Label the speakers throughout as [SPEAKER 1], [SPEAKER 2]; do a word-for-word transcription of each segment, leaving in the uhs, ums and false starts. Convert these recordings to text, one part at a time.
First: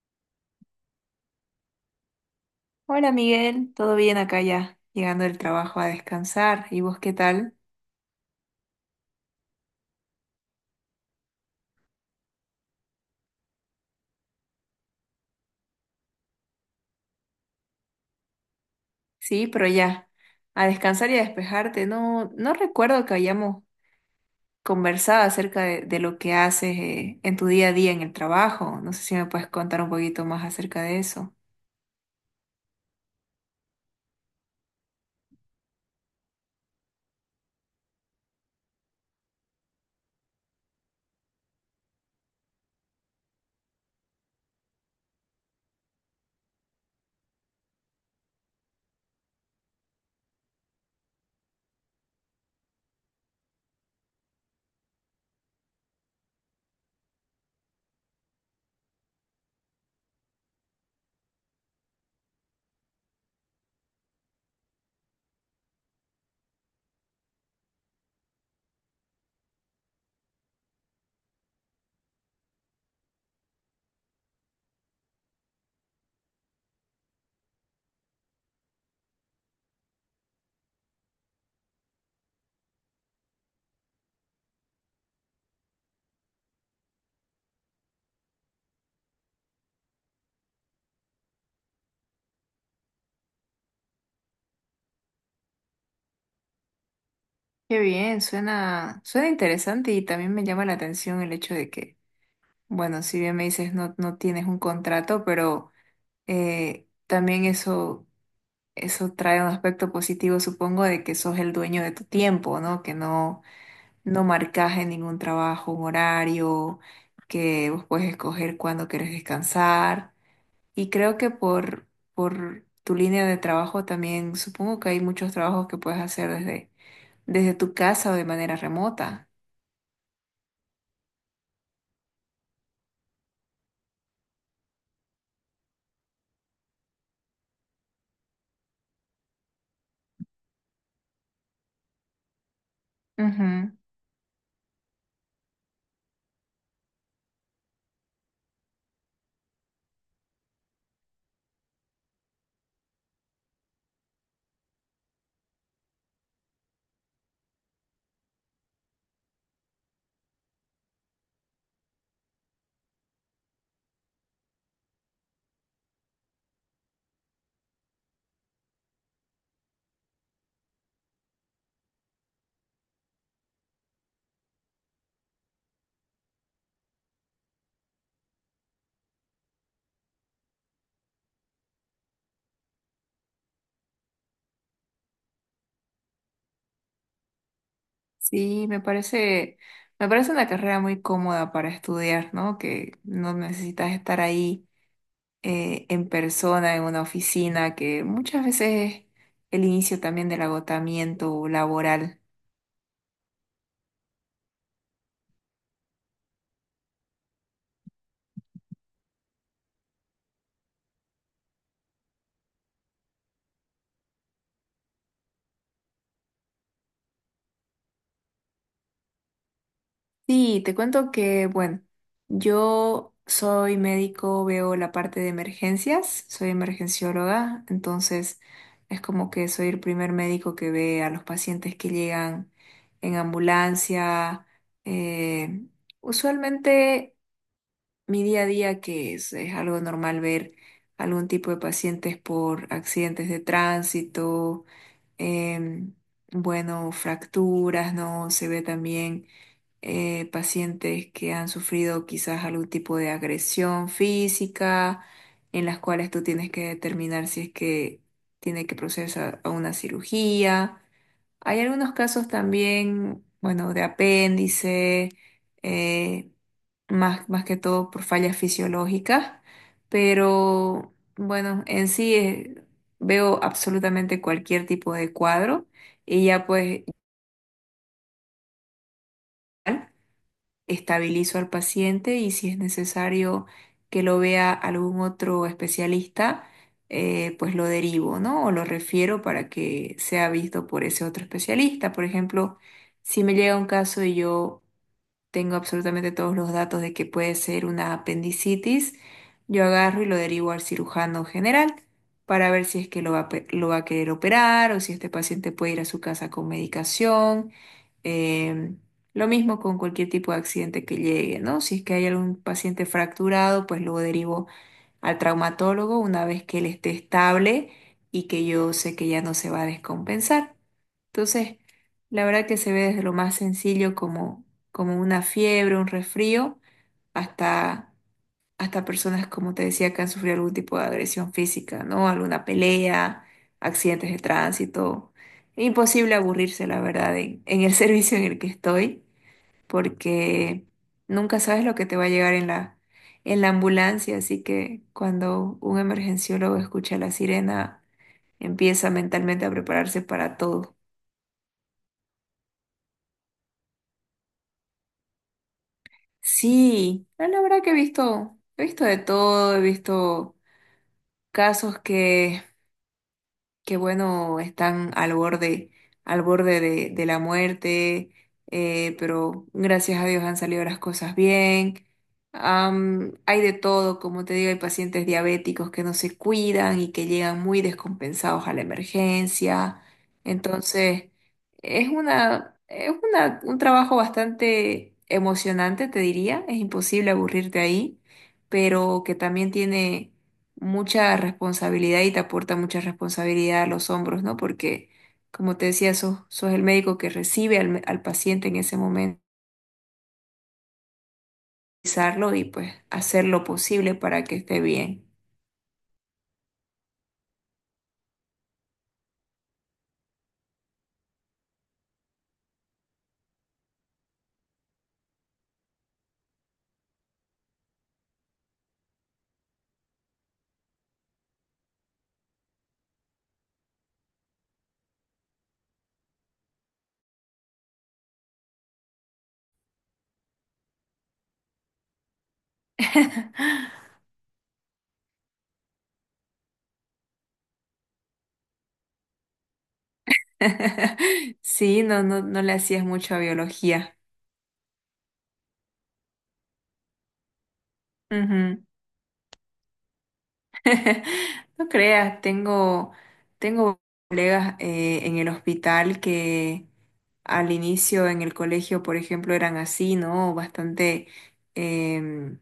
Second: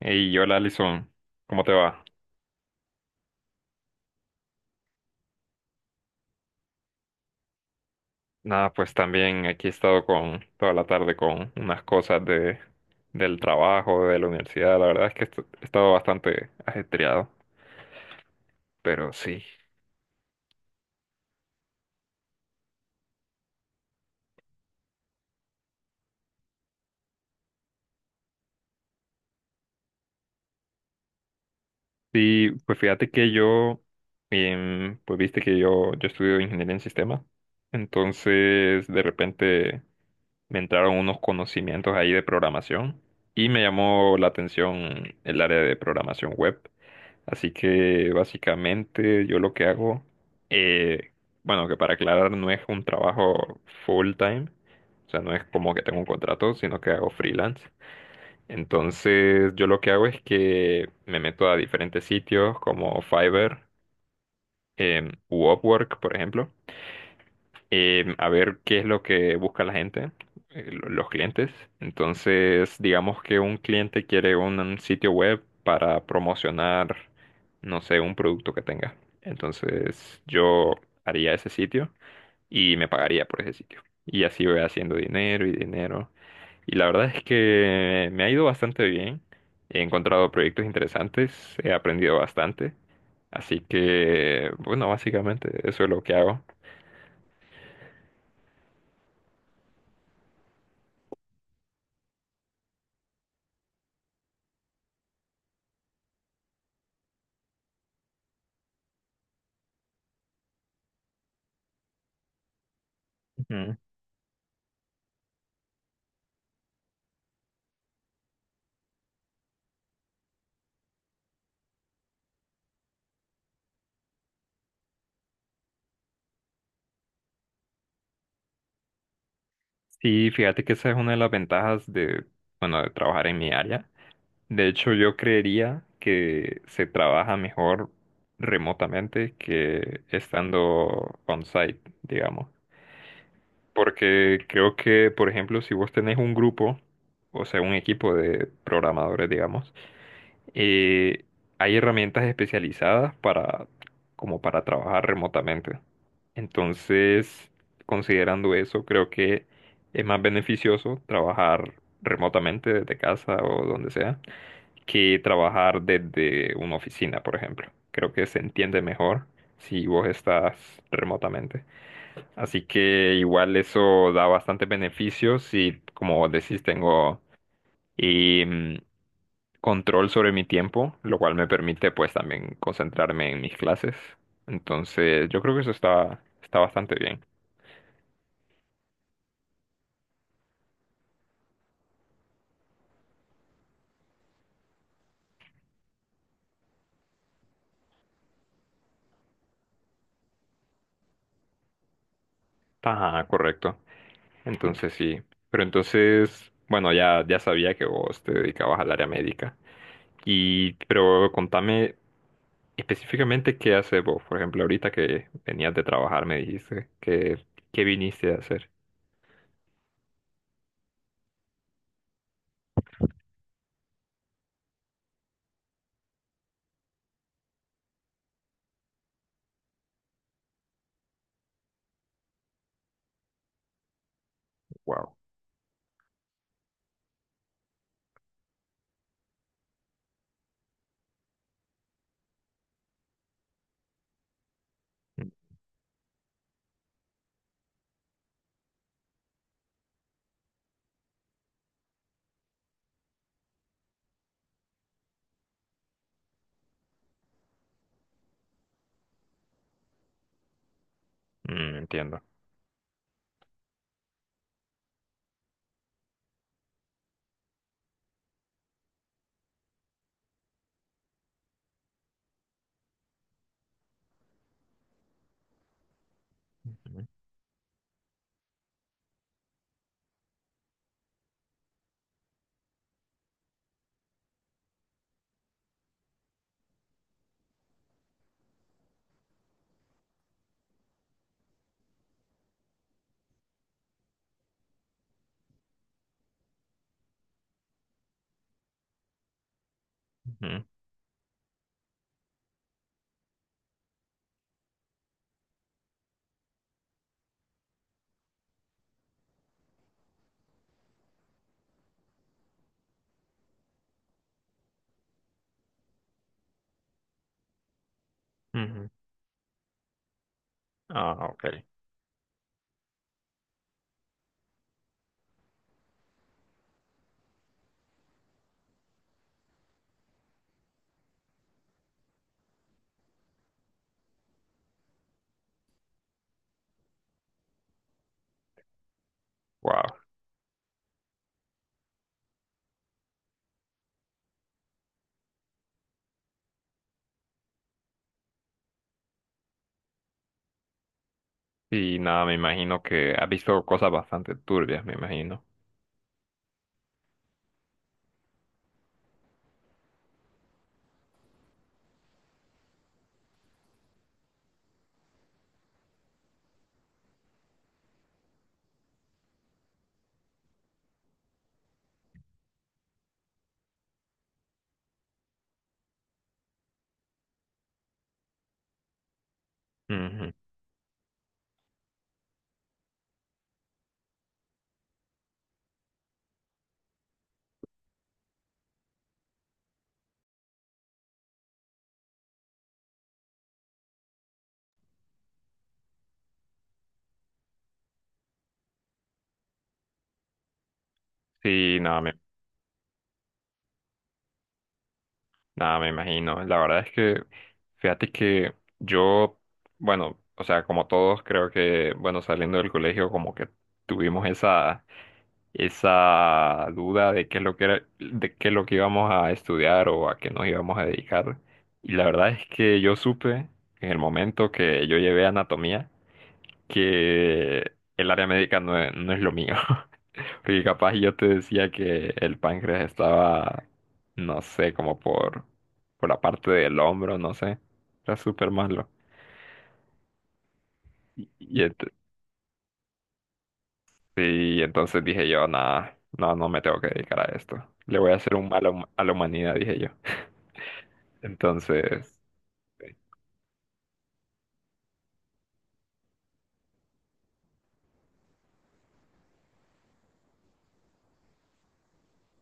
[SPEAKER 1] Y hola Alison, ¿cómo te va?
[SPEAKER 2] Hola Miguel, ¿todo bien acá ya? Llegando del trabajo a descansar. ¿Y vos qué tal?
[SPEAKER 1] Nada, pues también aquí he estado con toda la tarde con unas cosas de del trabajo, de la universidad. La verdad es que est- he estado bastante ajetreado, pero sí.
[SPEAKER 2] Sí, pero ya, a descansar y a despejarte. No, no recuerdo que hayamos conversado acerca de, de lo que haces eh, en tu día a día en el trabajo. No sé si me puedes contar un poquito más acerca de eso.
[SPEAKER 1] Sí, pues fíjate que yo, em, pues viste que yo, yo estudio ingeniería en sistemas. Entonces, de repente me entraron unos conocimientos ahí de programación y me llamó la atención el área de programación web. Así que básicamente yo lo que hago, eh, bueno, que para aclarar no es un trabajo full time, o sea, no es como que tengo un contrato, sino que hago freelance. Entonces yo lo que hago es que me meto a diferentes sitios como Fiverr, em, u Upwork, por ejemplo eh, a ver qué es lo que busca la gente, eh, lo- los clientes. Entonces, digamos que un cliente quiere un, un sitio web para promocionar, no sé, un producto que tenga. Entonces, yo haría ese sitio y me pagaría por ese sitio. Y así voy haciendo dinero y dinero. Y la verdad es que me ha ido bastante bien. He encontrado proyectos interesantes, he aprendido bastante. Así que, bueno, básicamente eso es lo que hago.
[SPEAKER 2] Qué bien, suena, suena interesante y también me llama la atención el hecho de que, bueno, si bien me dices no, no tienes un contrato, pero eh, también eso. Eso trae un aspecto positivo, supongo, de que sos el dueño de tu tiempo, ¿no? Que no, no marcas en ningún trabajo un horario, que vos puedes escoger cuándo querés descansar. Y creo que por, por tu línea de trabajo también, supongo que hay muchos trabajos que puedes hacer desde, desde tu casa o de manera remota.
[SPEAKER 1] Sí, fíjate que esa es una de las ventajas de, bueno, de trabajar en mi área. De hecho, yo creería que se trabaja mejor remotamente que estando on-site, digamos.
[SPEAKER 2] Ujú.
[SPEAKER 1] Porque creo que, por ejemplo, si vos tenés un grupo, o sea, un equipo de programadores, digamos, eh, hay herramientas especializadas para, como para trabajar remotamente. Entonces, considerando eso, creo que es más beneficioso trabajar remotamente desde casa o donde sea que trabajar desde una oficina, por ejemplo. Creo que se entiende mejor si vos estás remotamente. Así que igual eso da bastante beneficio si, como vos decís, tengo... eh, control sobre mi tiempo, lo cual me permite pues también concentrarme en mis clases. Entonces, yo creo que eso está, está bastante bien.
[SPEAKER 2] Sí, me parece, me parece una carrera muy cómoda para estudiar, ¿no? Que no necesitas estar ahí eh, en persona, en una oficina, que muchas veces es el inicio también del agotamiento laboral.
[SPEAKER 1] Ajá, correcto. Entonces sí. Pero entonces, bueno, ya, ya sabía que vos te dedicabas al área médica. Y, pero contame específicamente qué haces vos. Por ejemplo, ahorita que venías de trabajar, me dijiste que, ¿qué viniste a hacer?
[SPEAKER 2] Sí, te cuento que, bueno, yo soy médico, veo la parte de emergencias, soy emergencióloga, entonces es como que soy el primer médico que ve a los pacientes que llegan en ambulancia.
[SPEAKER 1] Wow.
[SPEAKER 2] eh, Usualmente mi día a día, que es, es algo normal ver algún tipo de pacientes por accidentes de tránsito, em, bueno, fracturas, ¿no? Se ve también eh, pacientes que han sufrido quizás algún tipo de agresión física, en las cuales tú tienes que determinar si es que tiene que proceder a a una cirugía. Hay
[SPEAKER 1] Mm,
[SPEAKER 2] algunos
[SPEAKER 1] entiendo.
[SPEAKER 2] casos también, bueno, de apéndice. eh, Más, más que todo por fallas fisiológicas, pero bueno, en sí eh, veo absolutamente cualquier tipo de cuadro y ya pues estabilizo al paciente y si es necesario que lo vea algún otro especialista, eh, pues lo derivo, ¿no? O lo refiero para que sea visto por ese otro especialista. Por ejemplo, si me llega un caso y yo tengo absolutamente todos los datos de que puede ser una apendicitis, yo agarro y lo derivo al
[SPEAKER 1] Ujú,
[SPEAKER 2] cirujano general para ver si es que lo va, a pe- lo va a querer operar o si este paciente puede ir a su casa con medicación. Em, lo mismo con cualquier tipo de accidente que llegue, ¿no? Si es que hay algún paciente fracturado, pues lo derivo al traumatólogo una vez que él esté estable y que yo
[SPEAKER 1] ujú.
[SPEAKER 2] sé que ya no se va a descompensar.
[SPEAKER 1] Ah,
[SPEAKER 2] Entonces,
[SPEAKER 1] ok.
[SPEAKER 2] la verdad que se ve desde lo más sencillo como, como una fiebre, un resfrío, hasta, hasta personas, como te decía, que han sufrido algún tipo de agresión física, ¿no? Alguna pelea, accidentes de tránsito. Imposible aburrirse, la verdad, en, en el servicio en el que estoy
[SPEAKER 1] Wow.
[SPEAKER 2] porque nunca sabes lo que te va a llegar en la, en la ambulancia, así que cuando un emergenciólogo escucha la sirena, empieza mentalmente a prepararse para todo.
[SPEAKER 1] Y nada, me imagino que ha visto cosas bastante turbias, me imagino.
[SPEAKER 2] Sí, no, la verdad que he visto, he visto de todo, he visto casos que qué bueno, están al borde, al borde de, de la muerte, eh, pero gracias a Dios han salido las cosas bien. Am, hay de todo, como te digo, hay pacientes diabéticos que no se cuidan y que llegan muy descompensados a la emergencia.
[SPEAKER 1] Ujú.
[SPEAKER 2] Entonces, es una, es una, un trabajo bastante emocionante, te diría. Es imposible aburrirte ahí, pero que también tiene mucha responsabilidad y te aporta mucha responsabilidad a los hombros, ¿no? Porque, como te decía, sos, sos el médico que recibe al, al paciente en ese momento
[SPEAKER 1] Sí, nada, me
[SPEAKER 2] revisarlo y pues hacer lo posible para que esté bien.
[SPEAKER 1] Nada, me imagino. La verdad es que, fíjate que yo, bueno, o sea, como todos, creo que, bueno, saliendo del colegio, como que tuvimos esa, esa duda de qué es lo que era, de qué es lo que íbamos a estudiar o a qué nos íbamos a dedicar. Y la verdad es que yo supe en el momento que yo llevé anatomía que el área médica no es, no es lo mío. Porque capaz yo te decía que el páncreas estaba no sé, como por, por la parte del hombro, no sé. Era súper malo. Y, y ent-
[SPEAKER 2] Sí, no, no, no le hacías mucho a biología.
[SPEAKER 1] y entonces dije yo, nada, no, no me tengo que dedicar a esto. Le voy a hacer un
[SPEAKER 2] Ujú.
[SPEAKER 1] mal a hum- a la humanidad, dije yo.
[SPEAKER 2] No
[SPEAKER 1] Entonces,
[SPEAKER 2] creas, tengo, tengo colegas eh, en el hospital que al inicio en el colegio, por ejemplo, eran así, ¿no? Bastante em,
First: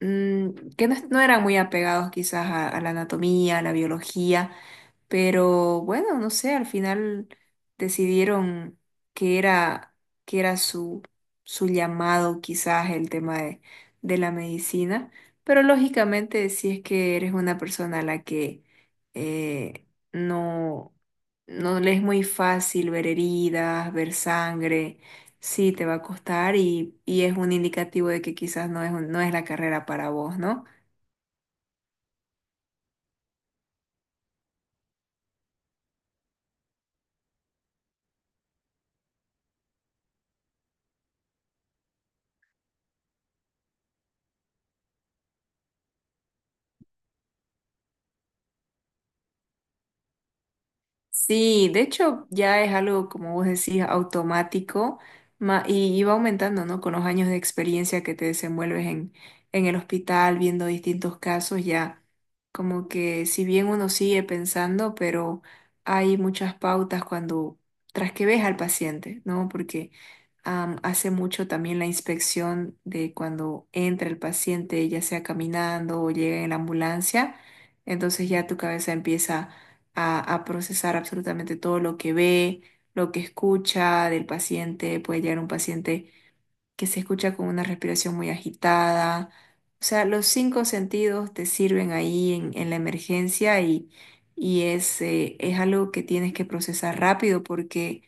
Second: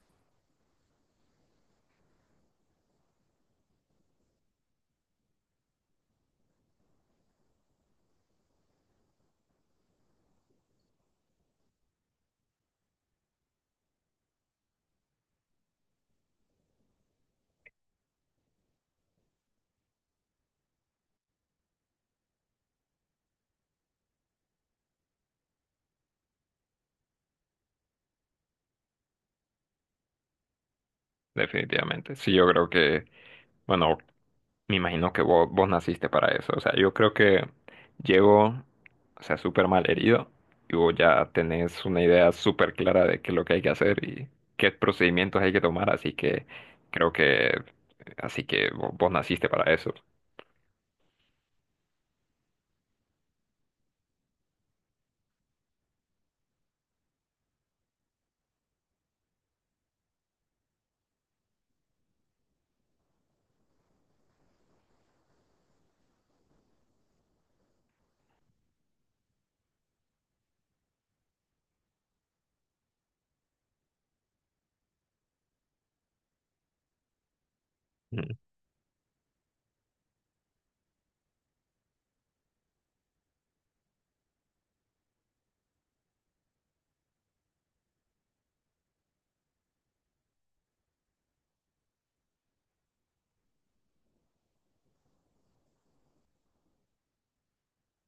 [SPEAKER 2] mm, que no, es- no eran muy apegados quizás a, a la anatomía, a la biología, pero bueno, no sé, al final decidieron que era, que era su, su llamado, quizás el tema de, de la medicina. Pero lógicamente, si es que eres una persona a la que eh, no, no le es muy fácil ver heridas, ver sangre, sí te va a costar y, y es un indicativo de que quizás no es, un- no es la carrera para vos, ¿no?
[SPEAKER 1] definitivamente. Sí, yo creo que, bueno, me imagino que vos, vos naciste para eso. O sea, yo creo que llego, o sea, súper mal herido y vos ya tenés una idea súper clara de qué es lo que hay que hacer y qué procedimientos hay que tomar. Así que creo que, así que vos, vos naciste para eso.
[SPEAKER 2] Sí, de hecho ya es algo, como vos decís, automático ma- y, y va aumentando, ¿no? Con los años de experiencia que te desenvuelves en, en el hospital, viendo distintos casos, ya como que si bien uno sigue pensando, pero hay muchas pautas cuando, tras que ves al paciente, ¿no? Porque am, hace mucho también la inspección de cuando entra el paciente, ya sea caminando o llega en la ambulancia, entonces
[SPEAKER 1] Mm,
[SPEAKER 2] ya tu cabeza empieza a, a procesar absolutamente todo lo que ve, lo que escucha del paciente. Puede llegar un paciente que se escucha con una respiración muy agitada. O sea, los cinco sentidos te sirven ahí en, en la emergencia y, y es, eh, es algo que tienes que procesar rápido porque,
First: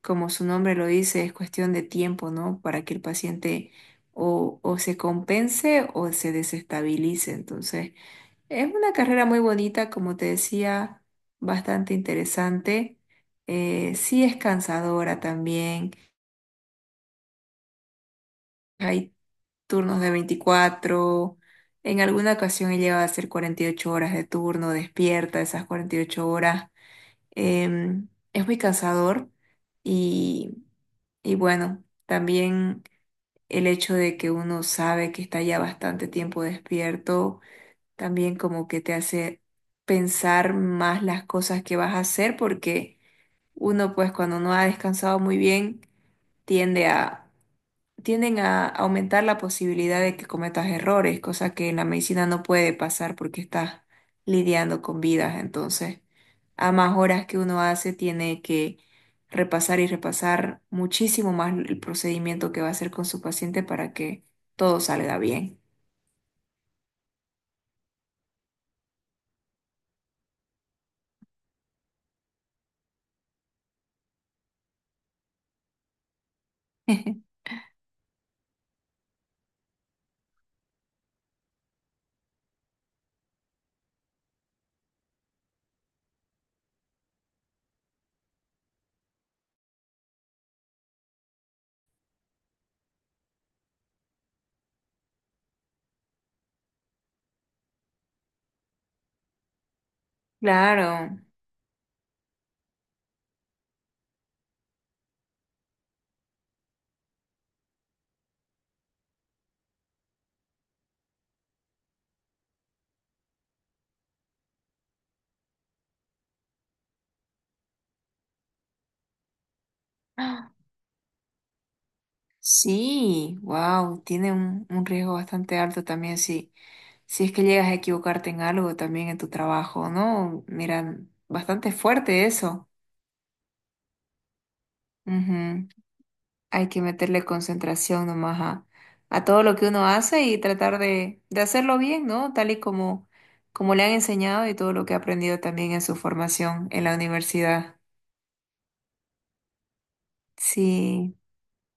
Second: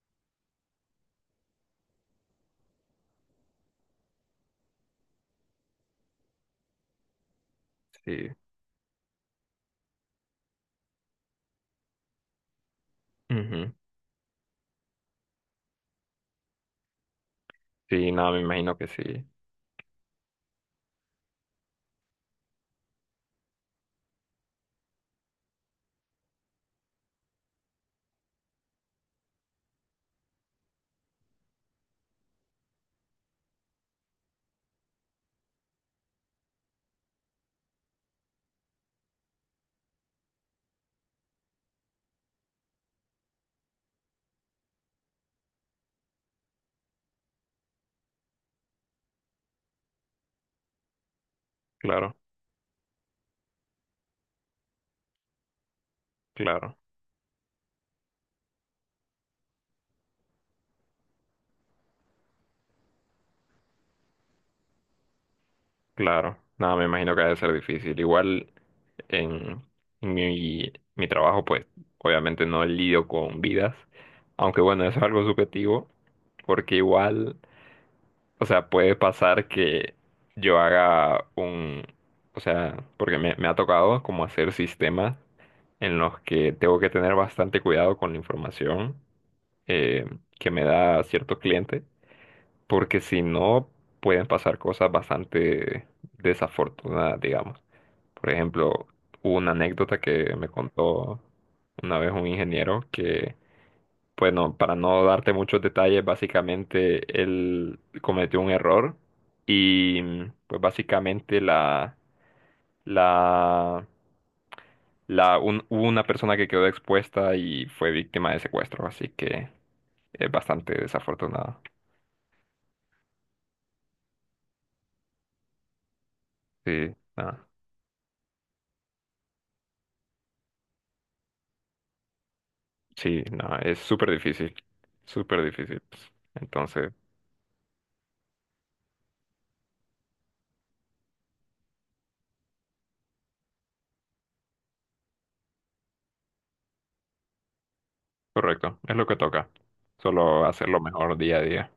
[SPEAKER 2] como su nombre lo dice, es cuestión de tiempo, ¿no? Para que el paciente o, o se compense o se desestabilice. Entonces,
[SPEAKER 1] sí.
[SPEAKER 2] es una carrera muy bonita, como te decía, bastante interesante.
[SPEAKER 1] Ujú.
[SPEAKER 2] Eh, sí es cansadora también.
[SPEAKER 1] Sí, no, me imagino que
[SPEAKER 2] Hay
[SPEAKER 1] sí.
[SPEAKER 2] turnos de veinticuatro. En alguna ocasión he llegado a hacer cuarenta y ocho horas de turno, despierta esas cuarenta y ocho horas. Em, es muy cansador y, y bueno, también el hecho de que uno sabe que está ya bastante tiempo despierto también como que te hace pensar más las cosas que vas a hacer porque uno pues cuando no ha descansado muy bien tiende a tienden a aumentar la posibilidad de que cometas errores, cosa que en la
[SPEAKER 1] Claro,
[SPEAKER 2] medicina no puede pasar porque estás lidiando con vidas, entonces a
[SPEAKER 1] claro.
[SPEAKER 2] más horas que uno hace tiene que repasar y repasar muchísimo más el procedimiento que va a hacer con su paciente para que todo salga bien.
[SPEAKER 1] Claro, nada, me imagino que ha de ser difícil. Igual en, en mi, mi trabajo, pues obviamente no lidio con vidas, aunque bueno, eso es algo subjetivo, porque igual, o sea, puede pasar que yo haga un, o sea, porque me, me ha tocado como hacer sistemas en los que tengo que tener bastante cuidado con la información eh, que me da cierto cliente porque si no, pueden pasar cosas bastante desafortunadas, digamos. Por ejemplo, hubo una anécdota que me
[SPEAKER 2] Claro.
[SPEAKER 1] contó una vez un ingeniero que, bueno, para no darte muchos detalles, básicamente él cometió un error y mm, pues básicamente la, la, la, un- hubo una persona que quedó expuesta y fue víctima de secuestro, así que es bastante desafortunado.
[SPEAKER 2] Sí, wow, tiene un, un riesgo bastante alto también si,
[SPEAKER 1] Sí,
[SPEAKER 2] si es que
[SPEAKER 1] nada.
[SPEAKER 2] llegas a equivocarte en algo también en tu trabajo, ¿no? Mira, bastante fuerte eso.
[SPEAKER 1] Sí, no, es súper difícil, súper
[SPEAKER 2] Ujú.
[SPEAKER 1] difícil. Pues.
[SPEAKER 2] Hay que
[SPEAKER 1] Entonces,
[SPEAKER 2] meterle concentración nomás a, a todo lo que uno hace y tratar de, de hacerlo bien, ¿no? Tal y como, como le han enseñado y todo lo que ha aprendido también en su formación en la universidad.
[SPEAKER 1] correcto, es lo que toca. Solo hacerlo
[SPEAKER 2] Sí,
[SPEAKER 1] mejor día a día.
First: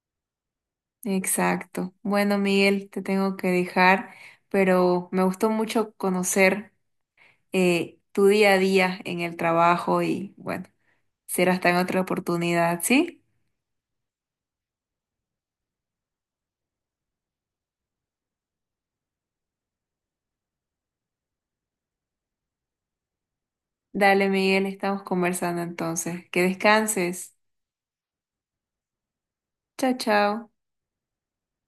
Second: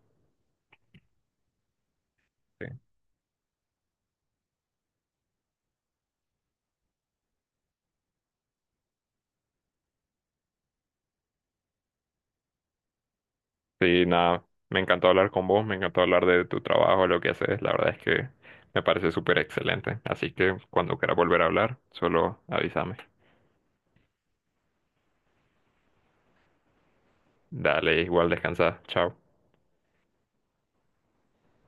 [SPEAKER 2] exacto. Bueno,
[SPEAKER 1] Sí,
[SPEAKER 2] Miguel, te tengo que dejar pero me gustó mucho conocer eh, tu día a día en el trabajo y bueno, será hasta en otra oportunidad, ¿sí?
[SPEAKER 1] sí, nada, me encantó hablar con vos, me encantó hablar de tu trabajo, lo que haces. La verdad es que me parece súper excelente. Así que cuando quieras volver a hablar, solo avísame.
[SPEAKER 2] Dale, Miguel, estamos conversando entonces. Que descanses.
[SPEAKER 1] Dale, igual descansa. Chao.
[SPEAKER 2] Chao, chao.